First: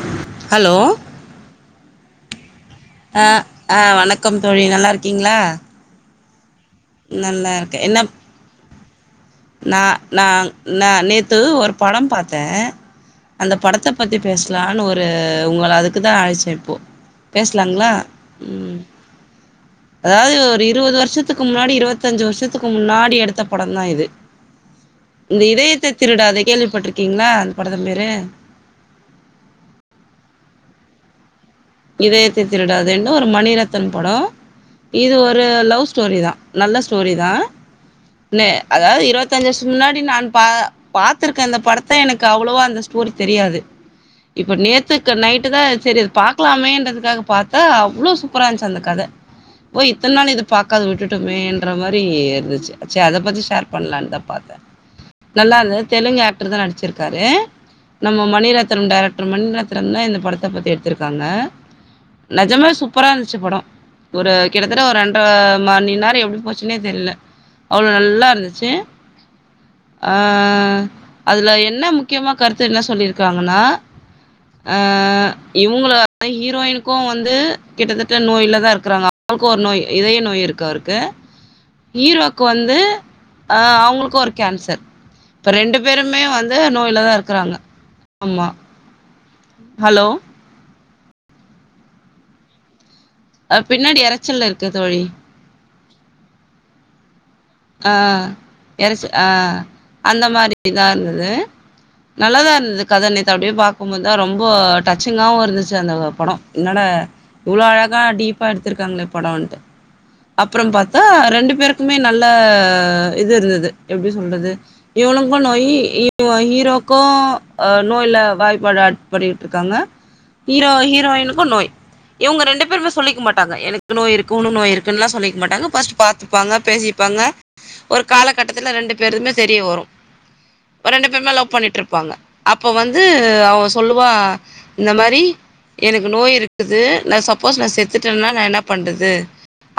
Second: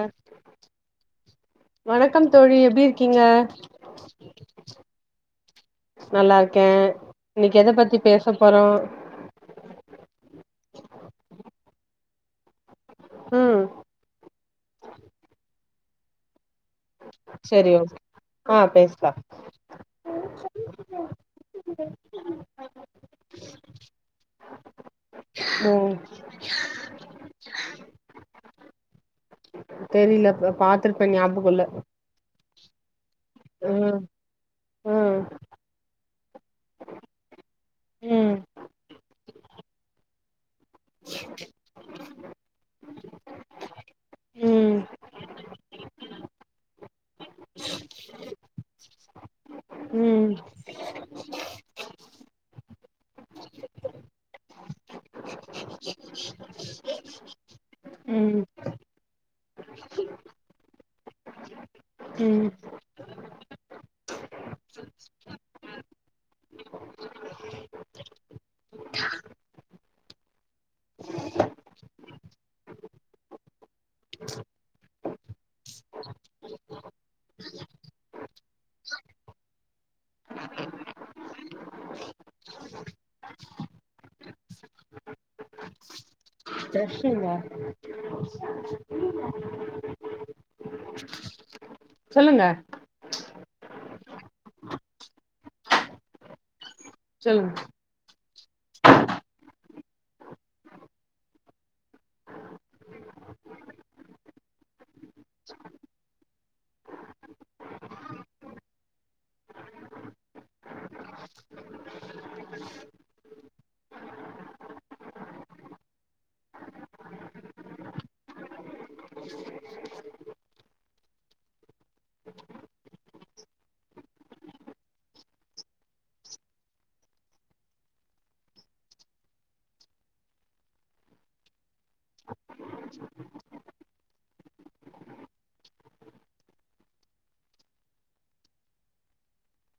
அ hello வணக்கம் தோழி எப்டி இருக்கீங்க ஆஹ் ஆஹ் வணக்கம் தோழி நல்லா இருக்கீங்களா நல்லா கே இன்னைக்கு எதை பத்தி பேச போறோ நா நான் நான் நேத்து ஒரு படம் பாத்தே அந்த ம் படத்தை பத்தி பேசலான்னு ஒரு உங்கள அதுக் துக்கு தா அழைச்ச போ செரி பேசலாங்களா ஓகே ஆ உம் பேசலா அதாவது ஒரு இருபது வருஷ்ஷதுக்கு முன்னாடி இருவத்தஞ்சு வருஷத்துக்கு முன்னாடி எடுத்த படம் தா இது இந்த இதயத்தை ம் திருடாதே கேள்விப்பட்டிருக்கீங்களா அது பட மிற தெரியல ப்ப பாத்துருப்பே ஞாபக இல்ல இதயத்தை திருடாததுன்ன இ ஒரு மணிரத்தன் ம் படம் இது ம் ஒரு லவ் ஸ்டோரி தா நல்ல ஸ்டோரி தா ம் ந அதாவது இருவத்தஞ்சு வர்ஷ முன்னாடி நான் பா பாத்துருக்க அ இந்த படத்தை எனக்கு அவ்ளோவா அந்த போரி தெரியாது இப்ப ம் நேத்துக்கு நைட் தா செரிது பா பக்கலாமேன்றதுக்காக பார்த்தா அவ்வளோ சூப்பர இருந்துச்சு அந்த கதை ஓ இத்தன நாள் ம் இத பாக்காத விட்டுட்டமேங் கிற மாரி இருந்துச்சு சேர் அத பத்தி ஷேர் பண்ணலான்தா பாத்த நல்லா இருந்துது தெலுங்கு ஆக்டர்தா நடிச்சிருக்காரு நம்ம ம் மணிரத்னம் டைரெக்ட் டர் மணிரத்னம்தா இந்த படத்த பத்தி எடுத்திரு க்காங்க ம் நெஜமா சூப்பரா இருந்து ச்சு பட ஒரு கிட்டத்தட்ட ஒரு ரெண்ட்ர மணி நேர எப்டி போச்சுன்னே தெரில அவ்ள நல்லா இருந்துச்சு ஆ அதுல என்ன முக்கியமா கருத்து என்ன சொல்லிருக்காங்கனா அ இவுங்கள ஹீரோயினுக்கு வந்து கிட்டத்தட்ட நோயிலதா இருக்கிறாங்க அவங்களுக்கு ஒரு நோய் இதய நோய் இருக்கு அவருக்கு ஹீரோக்கு வந்து அவங்களுக்கு ஒரு கேன்சர் இப்ப ரெண்டு பேருமே வந் பிரஷ்ஷுங்க ஹலோ சொல்லுங்க அ பின்னாடி எரைச்சல்ல இருக்கு தோழி சொல்லுங்க ஆ எரச்ச ஆ அந்த மாரிதா இருந்துது நல்லாதா இருந்துது கத நேத்து அப்படியே பாக்கும்போதுதா ரொம்ப டச்சிங்காவு இருந்துச்சு அந்த பட என்னடா இவ்ள அழகா டீப்பா எடுத்திருக்காங்ளே படன்ட்டு அப்புறம் பாத்தா ரெண்டு பேருக்குமே நல் ல இது இருந்திது எப்டி சொல்றது இவனுக்கு நோயி ஹீரோக்கு நோய்ல வாய்ப்பாடு அடிட்டு இருக்காங்க ஹீரோ ஹீரோயினுக்கு நோய் இவங்க ரெண்டு பேரும சொல்லிக்க மாட்டாங்க எனக்கு நோய் இருக்கு ஒன்னு நோய் இருக்குன்னு சொல்லிக்க மாட்டாங்கஸ் பா்த்தப்பாங்க பேசி ஒரு காலகட்டத்துல ரெண்டு பேருதுமே தெரிய வரும் ரெண்டு பேருமே லவ் பண்ணிட்டு இருப்பாங்க அப்ப வந்து அவன் சொல்லுவா இந்த மாதிரி எனக்கு நோய் இருக்குது நா சப்போஸ் நா செத்துட்டேன்னா நா என்ன பண்றது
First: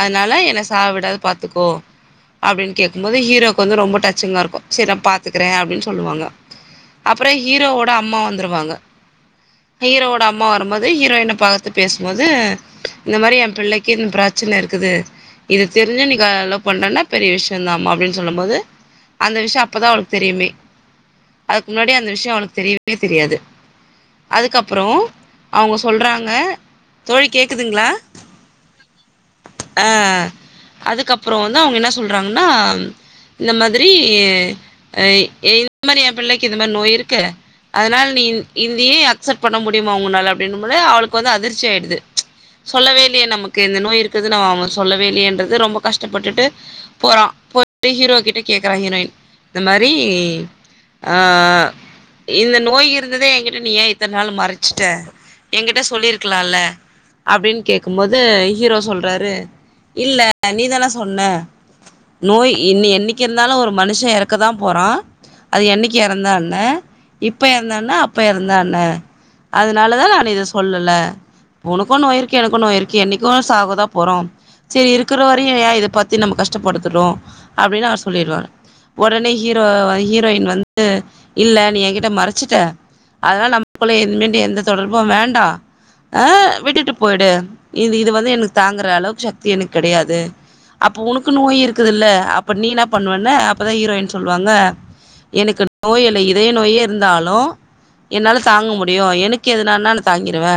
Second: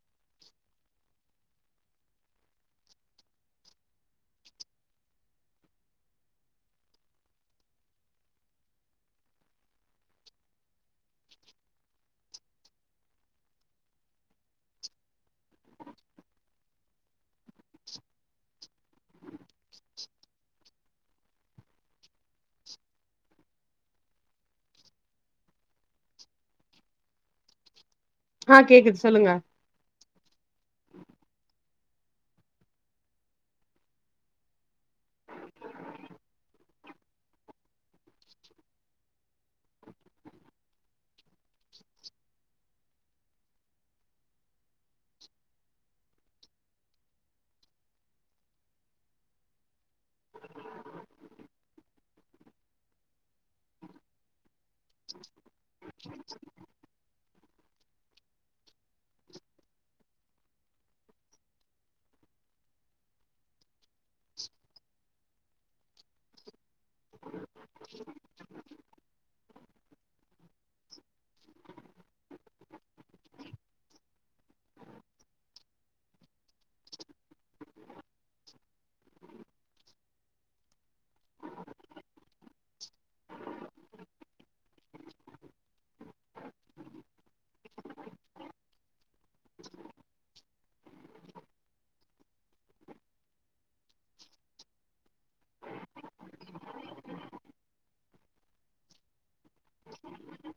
அதனால என்ன சாவ்விடாது பாத்துக்கோ அப்டின்னு கேக்கும்போது ஹீரோவுக் வந்து ரொம்ப டச்சிங்கா இருக்கு சரி நா பாத்துக்கற அப்டின் சொல்லுவாங்க அப்றோ ஹீரோவோட அம்மா வந்துருவாங்க ஹீரோவோட அம்மா வரும்போது ஹீரோயின பாத்து பேசுபோது இந்த மாரி எ பிள்ளைக்கு இந்த பிரச்சன இருக்குது இத தெரிஞ்சு நீக்க லவ் பண்றேன்னா பெரிய விஷயந்தா அப்டின்னு சொல்லும் போது அந்த விஷய அப்பதா அவளுக்கு தெரியுமே அதுக்கு முன்னாடி அந்த விஷய அவளுக்கு தெரியவே தெரியாது அதுக்கப்றோ அவங்க சொல்றாங்க தோழி கேக்குதுங்ளா ஆ கேக்குது சொல்லுங்க அ அ அதுக்கப் ப்றோ வந்து அவங்க என்ன சொல்கறாங்கன்னா இந்த மாதிரி இந்த மாதிரி எ பிள்ளைக் இத மேரி நோய் இருக்கு அதனால் நீ இந்தியே அக்சப் பண்ண முடியுமா உங்கனால அப்படின்னுபோது அவளுக்கு வந்து அதிர்ச்சி ஆகிடுது சொல்லவே இல்லியே நமக்கு இந்த நோய் இருக்குது நம்ம அவங்க சொல்லவே இல்யேன்றது ரொம்ப கஷ்டப்பட்டுட்டு போறா போயட்டு ஹீரோ கிட்ட கேக்குறா ஹீரோயின் இந்த மாரி அ இந்த நோய் இருந்தத என்கிட்ட நீ ஏன இத்தன் நாள் மறச்ச ஷ்ட ஏங்கிட்ட சொல்லிருக் க்லால அப்டின் கேக்குபோது ஹீரோ சொல்றாரு இல்ல நீதான சொன்ன நோய் இன்னி என்னக்கி இருந்தாலு ஒரு மனுஷ எறக்க தா போறோா அது என்னக்கி எறந்தாண்ண இப்ப எறந்தான்ன அப்ப எறந்தாண்ண அதனால தா நான் இத சொல்லல ஒனக்கு நேயிருக்கு எனக்கு நோயிருக்கு என்னைக்கோநா சாகதா போறோ செரி இருக் குற வரயு ஏ இத பத்தி நம்ம கஷ்ட்டபடுத்துறோ அப்டினு அவுர் சொல்லிருவா ஒடனே ஹீரோ ஹீரோயின் வந்து இல்ல நீ ஏங்கிட்ட மறச்சட்ட அதனா நமக்குள்ள என்மேன்டு எந்த தொடர்பு வேண்டா அ விட்டுட்டு போயி்டு இது இது வந்து எனுக் தாங்குற அளவுக் சக்தி எனக் கடையாது அப்ப உனுக்கு நோய் இருக்குது இல்ல அப்ப நீ பண்ணுவ அப்பதா ஹீரோயின் சொல்லுவாங்க எனக்கு நோய இல்ல இதய நோயே இருந்தாலு என்னால தாங்க முடியு எனக் கெதுனானா நா தாங்கிருவ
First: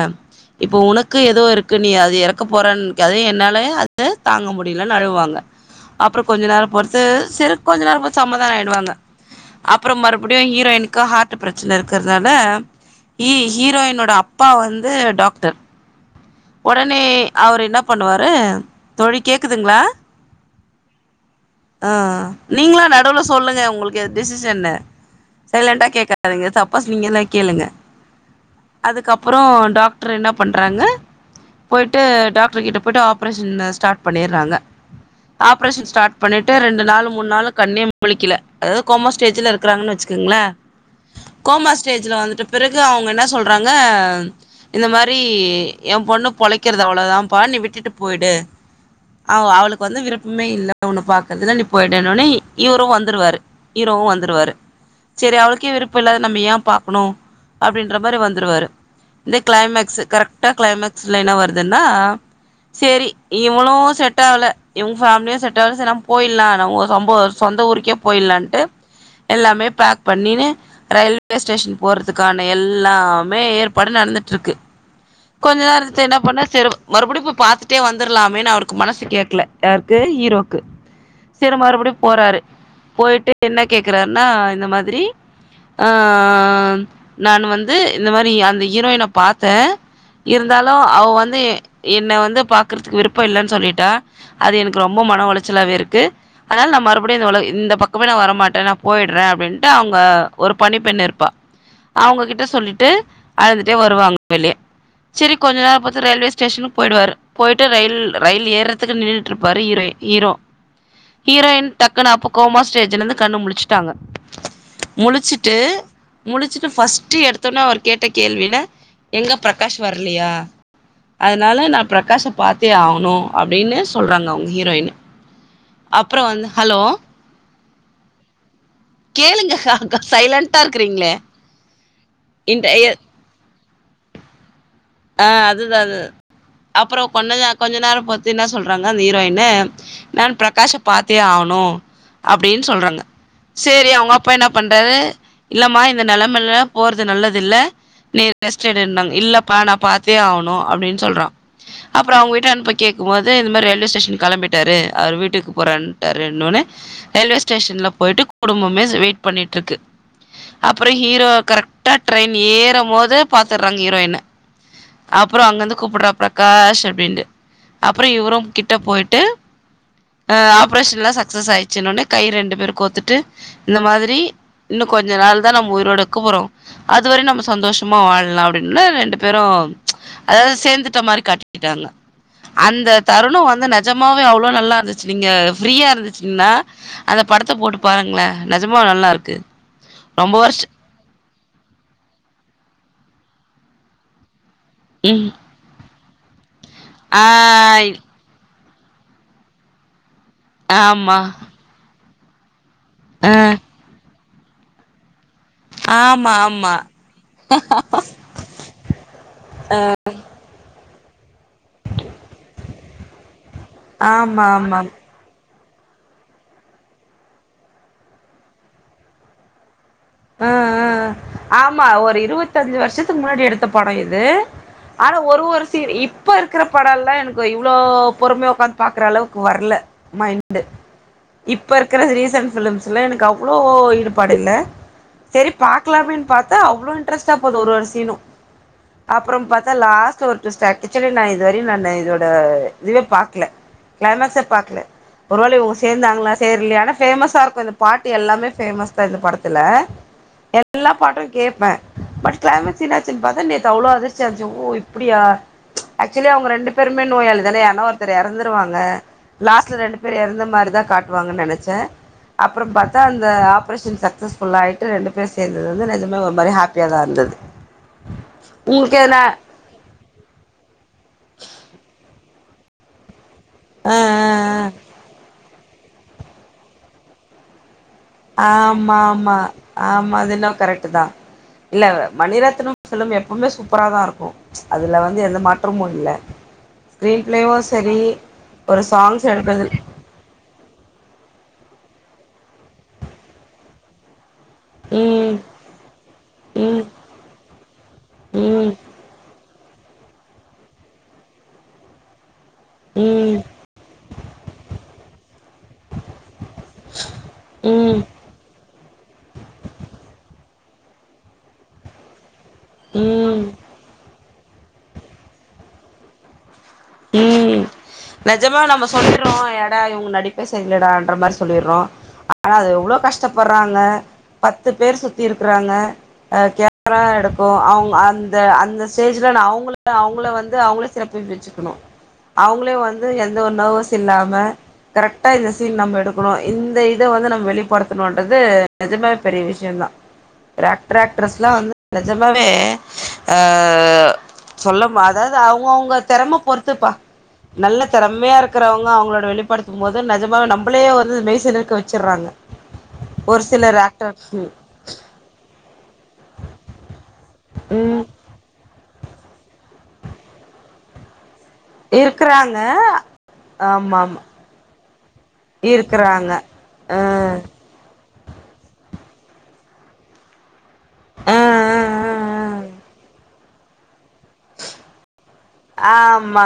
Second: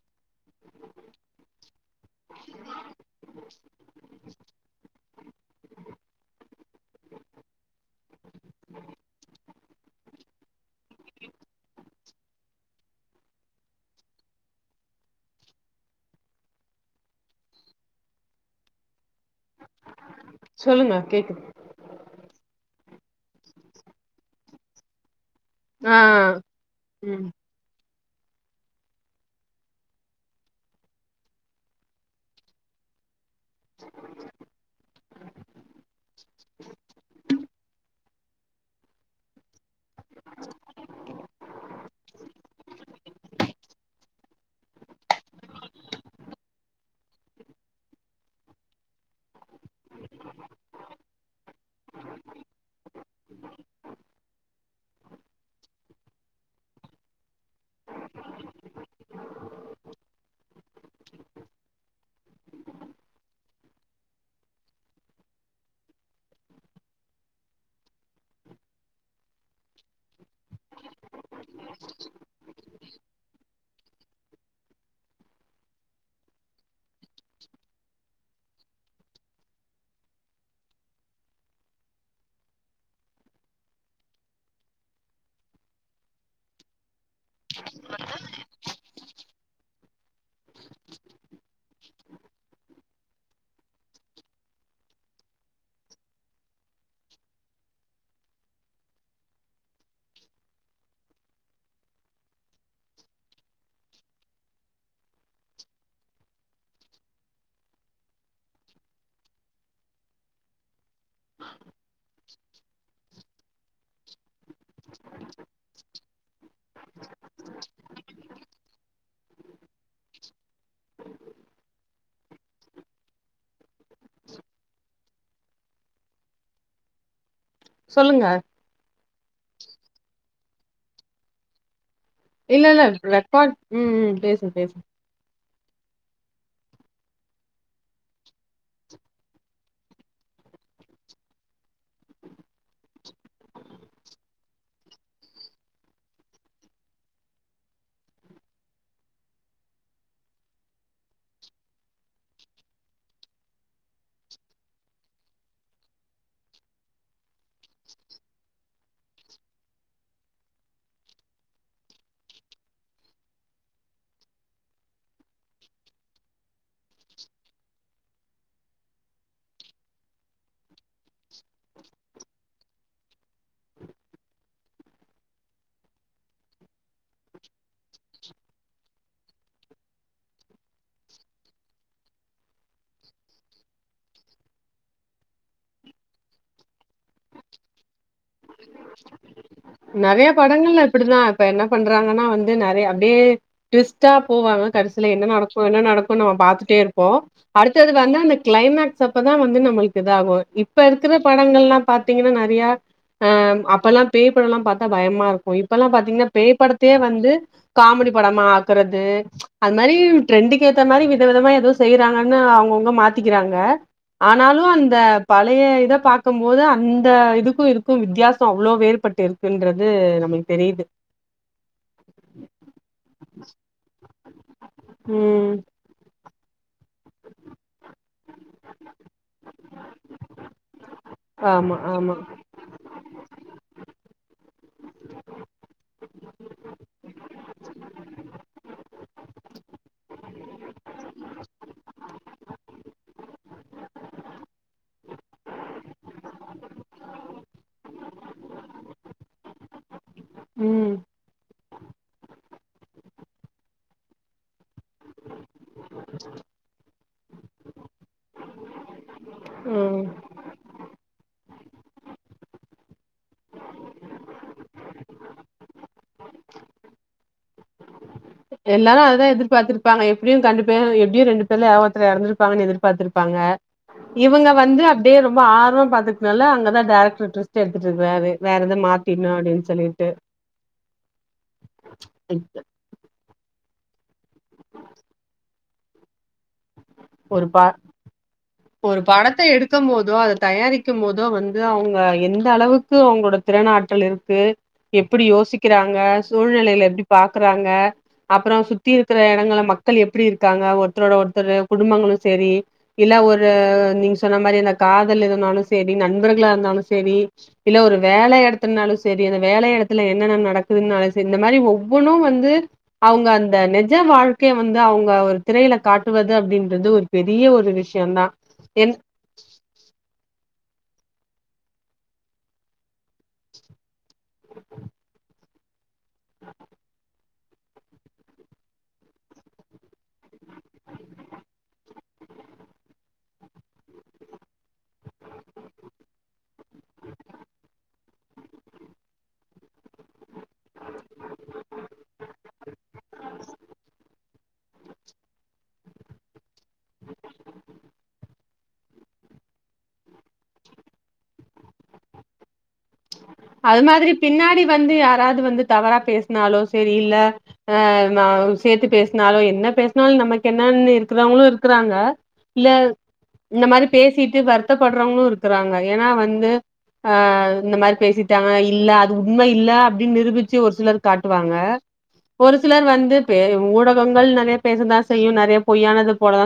இப்ப உனக்கு எதோ இருக்கு நீ அதுஎறக்க போற அதே என்னால தாங்க முடியில்ன்னு அழுவாங்க அப்ற கொஞ்ச நேரம் பொறுத்து ச கொஞ்ச நேரபோ சமாதான ஆயிடுவாங்க அப்ற மறுபடியு ஹீரோயினக்கு ஹார்ட்ட் பிரச்சனை இருக்கிறதுனால ஹி ஹீரோயினோட அப்பா வந்து டாக்டர் ஒடனே அவ்ரு இன்னா பண்ணுவாரு தோழி கேக்குதுங்களா சொல்லுங்க கேக்குது ஆ ஆ நீங்களாம் நடுவுல சொல்லுங்க உங்களுக்கு அ டிசிஷன்னு சைலண்டா ஆ கேக்காதீங்க தப்பாஸ் நீங்களா ம் கேளுங்க அதுக்கப்புறோ டாக்ட்ரு என்ன பண்றாங்க போயிட்டு டாக்ட்ரு கிட்ட போயிட்டு ஆப்ரேஷன் ஸ்டார்ட் பண்ணிட்றாங்க ஆப்ரேஷன் ஸ்டார்ட் பண்ணிட்டு ரெண்டு நாளு மூணு நாளு கண்ணே முழிக்கில அதாவது கோமா ஸ்டேஜ்ல இருக்குறாங்கன்னு வச்சுக்குங்களே கோமா ஸ்டேஜ்ல வந்துட்டு பிறகு அவங்க என்ன சொல்றாங்க இந்த மாரி என் பொண்ணு பொழைக்கிறது அவ்ளோதான்ப்பா நீ விட்டுட்டு போயிடு அவ அவளுக்கு வந்து விருப்பமே இல்ல உன்ன பாக்குறதுல நீ போயிடேன்னொன்னே இவரும் வந்துருவாரு ஹிரோவு வந்துருவாரு சேரி அவளுக்கே விருப்பம் இல்லாத நம்ம ஏன் பாக்கணும் அப்டின்ற மாரி வந்துருவாரு இந்த கிளைமேக்ஸு கரெக்ட் தா கிளைமேக்ஸுல என்ன வருதுன்னா சேரி இவளும் செட் ஆவல இவங்க ஃபேமிலியும் செட் ஆவல சரி நம்ம போயிட்லா நம்போ சொம்போ சொந்த ஊருக்கே போயிட்லான்ட்டு எல்லாமே பேக் பண்ணின்னு ரயில்வே ஸ்டேஷன் போறதுக்கான எல்லாமே ஏற்பாடு நடந்துட்ருக்கு கொஞ்ச நேரத்தை என்ன பண்ண ச மறுபடியும் போய் பார்த்துட்டே வந்துரலாமேன்னு அவருக்கு மனசு கேட்கல யாருக்கு ஹீரோக்கு சிறு மறுபடிம் போறாரு போயிட்டு என்ன கேக்குறாருன்னா இந்த மாதிரி ஆஹ் நான் வந்து இந்த மாதிரி அந்த ஹீரோயின பாார்த்தேன் இருந்தாலும் அவ வந்து என்ன வந்து பாக்கறதுக்கு விருப்பம் இல்லைன்னு சொல்லிட்டா அது எனக்கு ரொம்ப மன உளைச்சலாவே இருக்கு அதனால நான் மறுபடியும் இந்த உ இந்த பக்கமே நான் வரமாட்டேன் நான் போயிடுறேன் அப்படின்ட்டு அவங்க ஒரு பனி பெண்ணு இருப்பா அவங்ககிட்ட சொல்லிட்டு அழுந்துட்டே வருவாங்க வெளியே சரி கொஞ்ச நேரம் பார்த்து ரயில்வே ஸ்டேஷனுக்கு போயிடுவாரு போயிட்டு ரயில் ரயில் ஏறதுக்கு நின்றுட்டு இருப்பார் ஹீரோயின் ஹீரோ ஹீரோயின் டக்குன்னு அப்போ கோமா ஸ்டேஜல இருந்து கண்ணு முழிச்சுட்டாங்க முழிச்சுட்டு முழிச்சுட்டு ஃபஸ்ட்ட் எடுத்தோனே அவர் கேட்ட கேள்வியில எங்க பிரகாஷ் வரலயா அதனால நான் பிரகாஷ பார்த்தே ஆகனும் அப்டின்னு சொல்றாங்க அவுங்க ஹீரோயின் அப்புறம் வந்து ஹலோ சொல்லுங்க கேளுங்க அக்கா சைலன்டா இருக்கிறீங்களே இன்ட இல்ல இல்ல ரெக்கார்ட் உம் உம் பேசு பேசு அதுதான் அது அப்புறம் கொஞ் கொஞ்ச நேரம் பத்து என்ன சொல்றாங்க அந்த ஹீரோயின் நான் பிரகாஷ பாத்தே ஆகணும் அப்டின்னு சொல்றாங்க சரி அவங்க அப்பா என்ன பண்றாரு இல்லம்மா இந்த நிலைமல போறது நல்லது இல்ல நீ ரெஸ்ட் எடு இல்ல அப்பா நான் பாத்தே ஆவுணும் அப்டின்னு சொல்றா அப்புறம் அவுங்க வீட்டு அனுப்ப கேகும் போது இந்த மாதிரி ரயில்வே ஸ்டேஷன் கிளம்பிட்டாரு அவரு வீட்டுக்கு போறனுட்டாரு என்னனொன்னு ரயில்வே ஸ்டேஷன்ல போயிட்டு குடும்பமே வெயிட் பண்ணிட்டு இருக்கு அப்புறம் ஹீரோ கரெக்டா ட்ரெயின் ஏறும் போது பாத்துடுறாங்க ஹீரோயின் அப்புறம் அங்கிருந்து கூப்பிடுறா பிரகாஷ் அப்படின்ட்டு அப்புறம் இவரும் கிட்ட போயிட்டு அஹ் ஆப்ரேஷன் எல்லாம் சக்சஸ் ஆயிடுச்சுன்ன உனே கை ரெண்டு பேரும் கோத்துட்டு இந்த மாதிரி இன்னும் கொஞ்ச நாள் தான் நம்ம உயிரோடு கூ போறோம் அதுவரை நம்ம சந்தோஷமா வாழலாம் அப்படின்னா ரெண்டு பே பேறும் அதாவது சேர்ந்துட்ட மாரி காட்டிக்கிட்டாங்க அந்த தருணம் வந்து நஜமாவே அவ்ளவு நல்லா இருந்துச்சு நீங்க ஃப்ரீயா இருந்துச்சுங்கன்னா அந்த படத்தை போட்டு பாருங்களன் நஜமாவ நல்லா இருக்கு நிறைய ரொம்ப வருஷ படங்கள்ல இப்படிதான் இப்ப என்ன பண்றாங்கன்னா வந்து நிறைய அப்படியே ட்விஸ்ட்டா போவாங்க கடிசில என்ன ம் நடக்கும் என்ன நட நம்ம பாத்துட்டு டே இருப்போம் ஆ அடுத்தது வந்து அந்த கிளைமேக்ஸ் அப்பதான் வந்து நம்மளுக்கு த ஆகும் இப்ப இருக்கிற ஆமா படங்கள்ல்லாம் பார்த்தீங்கன்னா நறைய ஆ அஹ் அப்பெல்லாம் இப்பெல்லாம் பார்த்த பயமா இருக்கும் இப்பல்லாம் பாத்தீங்கன்னா ஆமா பேய் ஆமா படத்தே வந்து காமெடி படமா ஆக்குறது அது மாதிரி ட்ரெண்டுக்கு ஏ இந்த மாரி வித விதமா எதுவும் செய்யறாங்கன்னு அவுங்கவுங்க மாத்திக்கிறாங்க ப ஆமா ஆனாலும் ஆமா அந்த பல நழைய இதை பார்க்கும் போது அந்த இதுக்கும் இருக்கும் வித்தியாசம் அவ்வளோ வேறுபட்டு டு இருக்கின்ற அ அ ஆமா ஒரு இருபத்தஞ்சு வருஷத்துக்கு முன்னாடி எடுத்த படம் எது து ஆனா ஒரு ம் ஒரு சீ இப்போ இருக்கிற படம் எல்லாம் எனக்கு இவ்ளோ பொறுமைைய உக்காந்து பாக்குற அளவுக்கு வரல மைண்டு இப்ப ஆமா இருக்கற ஆமா ரீசன்ட் ப்லிம்ஸ் ல்ல எனக்கு அவ்ளோ ஈடுபாடு இல்ல சரி பாக்கலாமேனு பாத்தா அவ்ளோ இன்ட்ரெஸ்ட்டா போது ஒரு ஒரு சீனும் அப்புறம் பார்த்தா லாஸ்ட் ஒரு டுவிஸ்டு ஆட்சுலி நான் இதுவரையும் நான் இதோட இதுவே பாக்கல கிளைமேக்ஸ் பாக்கல ஒருவேளை இவுங்க சேர்ந்தாங்களா சேரி இல்லையா ஆனா ஃபேமஸா இருக்கும் இந்த பாட்டு எல்லாமே ஃபேமஸ் தான் இந்த படத்துல எல்லா ம் பாட்டும் கேட்பேன் பட் கிளமசீனாச்சன் பார்த்தா ந அவ்ளோ அதிர்ச்சியாருந்த்ச்சு ஓ இப்படியா ஆக்சுவலி அவங்க ரெண்டு பேருமே நோயாளி தானே ன்னா ஒருத்தர் எறந்துருவாங்க லாஸ்ட்ல ரெண்டு ம் பேரும் இறந்த மாரிதான் காட்ட ட்வாங்க நெனைச்சே அப்புறம் பாத்தா அந்த ஆப்ரேஷன் சக்சஸ்ஃபுல் ஆயிட் ட்டு ரெண்டு பேர் சேந்தது வந்து நிஜமா ஒரு மாரி ஹாப்பியா தா இருந்தது உங்களுக்கு எல்லாரும் எதுனா அதுதா எதிர்பாத்துருப்பாங்க எப்புடியும் கண்டுப்ப எப்புடியும் ரெண்டு சொல்லி ஏமாத்துற எறந்திருப்பாங்கன் எதிர்பாத்துருப் ப்பாங்க ஆ ஆ இவங்க வந்து அப்டே ரொம்ப ஆ [unintelligible] பாத்துக்னால அங்க தா [unintelligible] ஆமா ஆமா சொல்லிட்டு ஆமா அது என்னவோ கரெக்ட்டு தா இல்ல மணிரத்தனம் ஃபிலிம் எப்பமே சூப் ப்பரா தா இருக்கும் அதுல வந்து எந்த மாற்றமு இல்ல ஸ்கிரீன் ஒரு பிளேவு ப சரி ஒரு சாங்ஸ் படத்த எடுக்கறது எடுக்கும் போதோ அத தயாரிக்கம் போதோ வந் து அவ்ங்க எந்த அளவுக்கு அவங்களோட திறநாற்றல் இரு க்கு எப்டி ம் யோசிக்கிறாங்க ம் சூழ்நிலையல எப்டி பாக்குறாங்க அப்பறொ ம் சுத்தி இருக்குற எடங்கள மக் கள் எப்டி இருக்காங்க ஒர்த்தரோட ஒர்த்தரு குடும்பங்களு சேரி இல்ல ம் ஒரு நீங்க சொன்ன மாரி அந்த காதல் இருந்தாலு சேரி நண்பர்களா இருந்தாலு சேரி இல்ல ஒரு ம் வேல எடத்துன்னாலு சேரி அந்த வேல எடத்துல என்னென்ன நடக் [unintelligible] சரி இந்த மாரி ஒவ்வொன்னு வந்து அவ்ங்க ம் அந்த நெஜ வாழ் கைய வந்து அவ்ங்க ஒரு திரையில காட்டுவ து அப்டின் ம் நஜமா நம்ம என் சொல்லிர்றோ என்னடா இவங்க நடிப்ப செரில்லடா ன்ற மாரி சொல்லிர்றோ ஆனா அது எவ்ளோ கஷ்டப்பர்றாங்க பத்து பேர் சுத்தி இரு ர்றாங்க கேரா எடுக்கு அவ்ங்க அந்த அந்த ஸ்டேஜ்ல நா அவ்ங்க அவங்கள வந் து அவ்ங்களே சிறப்பிப்பிச்சுக்கணு அவுங்களே வந்து எந்த ஒரு நர்வஸ் இல்லாம கரெக்டா இந்த சீன் நம்ம எடுக்கணு இந்த இத வந்து நம்ம வெளிப்படுத்தணுன்றது நஜமே பெரிய விஷயந்தா ஆக்ட்ர் ஆக்ட்ரஸ்ல்லா வந்து நெஜமாவே ஆ சொல்லமா அதாவ்து அவுங்கவுங்க தெறம பொறுத் துப்பா நல்ல தெறமையா இருக் கறவங்க அவ்ங்களோட வெளிப்படுத்தும் போது நெஜமாவே நம்பளே வந்து மெய் சிலிர்க்க வச்சுர்றாங்க அது மாதிரி பின்னாடி வந்து யாராவது வந்து தவறா பேஸ்னாலோ சேரி இல்ல ஆ ம் ந சேத்து பேஸ்னாலோ என்ன பேஸ்னாலு நமக்கு என்னானு இருக்குறவங்களு இருக் குறாங்க இருக்கறாங்க இல்ல இந்த மாரி ஆமா ஆமா பேசிட்டு வருத்தப்பட்றவங்களு இருக்குறாங்க ஏன்னா இருக்கறாங்க வந்து ஆ இந்த மாரி பேசி த இல்ல அது உண்ம இல்ல அப்டின்னு நிரூபிச்சி ஒரு சிலர் ஆ ஆ காட்டுவாங்க ஆ ஒரு ஆ சிலர் வந்து பே ஊடகங்கள் நறைய பேசதாஸ் ஆமா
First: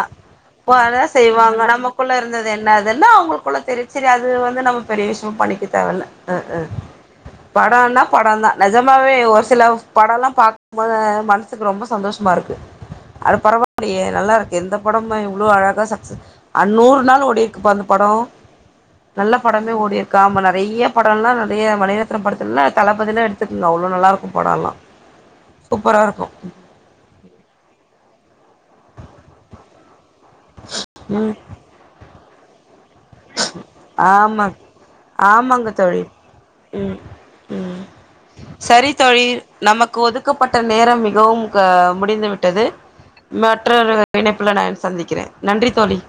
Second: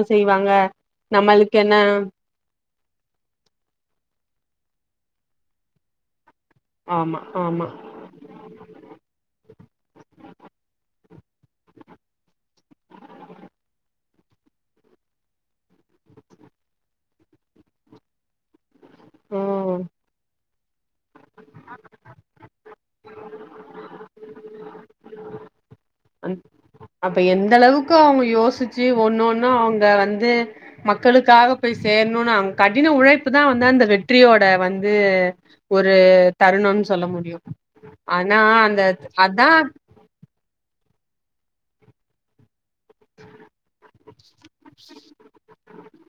போடதா நம்மளுக்கு செய்வாங்க என்ன நமக்குள்ள இருந்தது என்ன ஏதுன்னா அவுங்களுக்குள்ள தெரியு சரி அது வந்து நம்ம பெரிய விஷயமா பண்ணிக்க தேவல்ல அ அ ஆமா ஆமா படொன்னா படொந்தா நெஜமாவே ஒரு சில படொல்லா பாக்கும்போது மனசுக்கு ரொம்ப சந்தோஷமா இருக்கு அது பரவா லையே நல்லா இருக்கே இந்த படம் இவ்ளோ அழகா சக்சஸ் அ நூற் நாள் ஓடிருக்குப்பா அந்த படொ நல்ல படமே ம் ஓடியிருக்கு ஆமா நைய ப டொல்லா நறைய மணிரத்னொ படத்லலா தள பதிலா எடுத்துக்குங்க அவ்ளோ நல்லா இருக்கு படொல்லா அந் அப்ப எந்த அளவுக்கு அவுங்க யோசிச்சி ஒன்னு ஒன்னு அவுங்க வந் து ம் மக்களுக்காக போய் சேந் ணுனு கடின உழைப் புதா வந்து அந்த வெற்றியோட ஆமா வந்து ஆமாங்க ஒரு தோழி தருணோனு ம் சொல்ல முடியு ம் ஆனா அந்த சரி அதா கவும் க முடிந்து விட்டது மற்றொரு இணைப்புல நா சந்திக்கிற நன்றி தோழி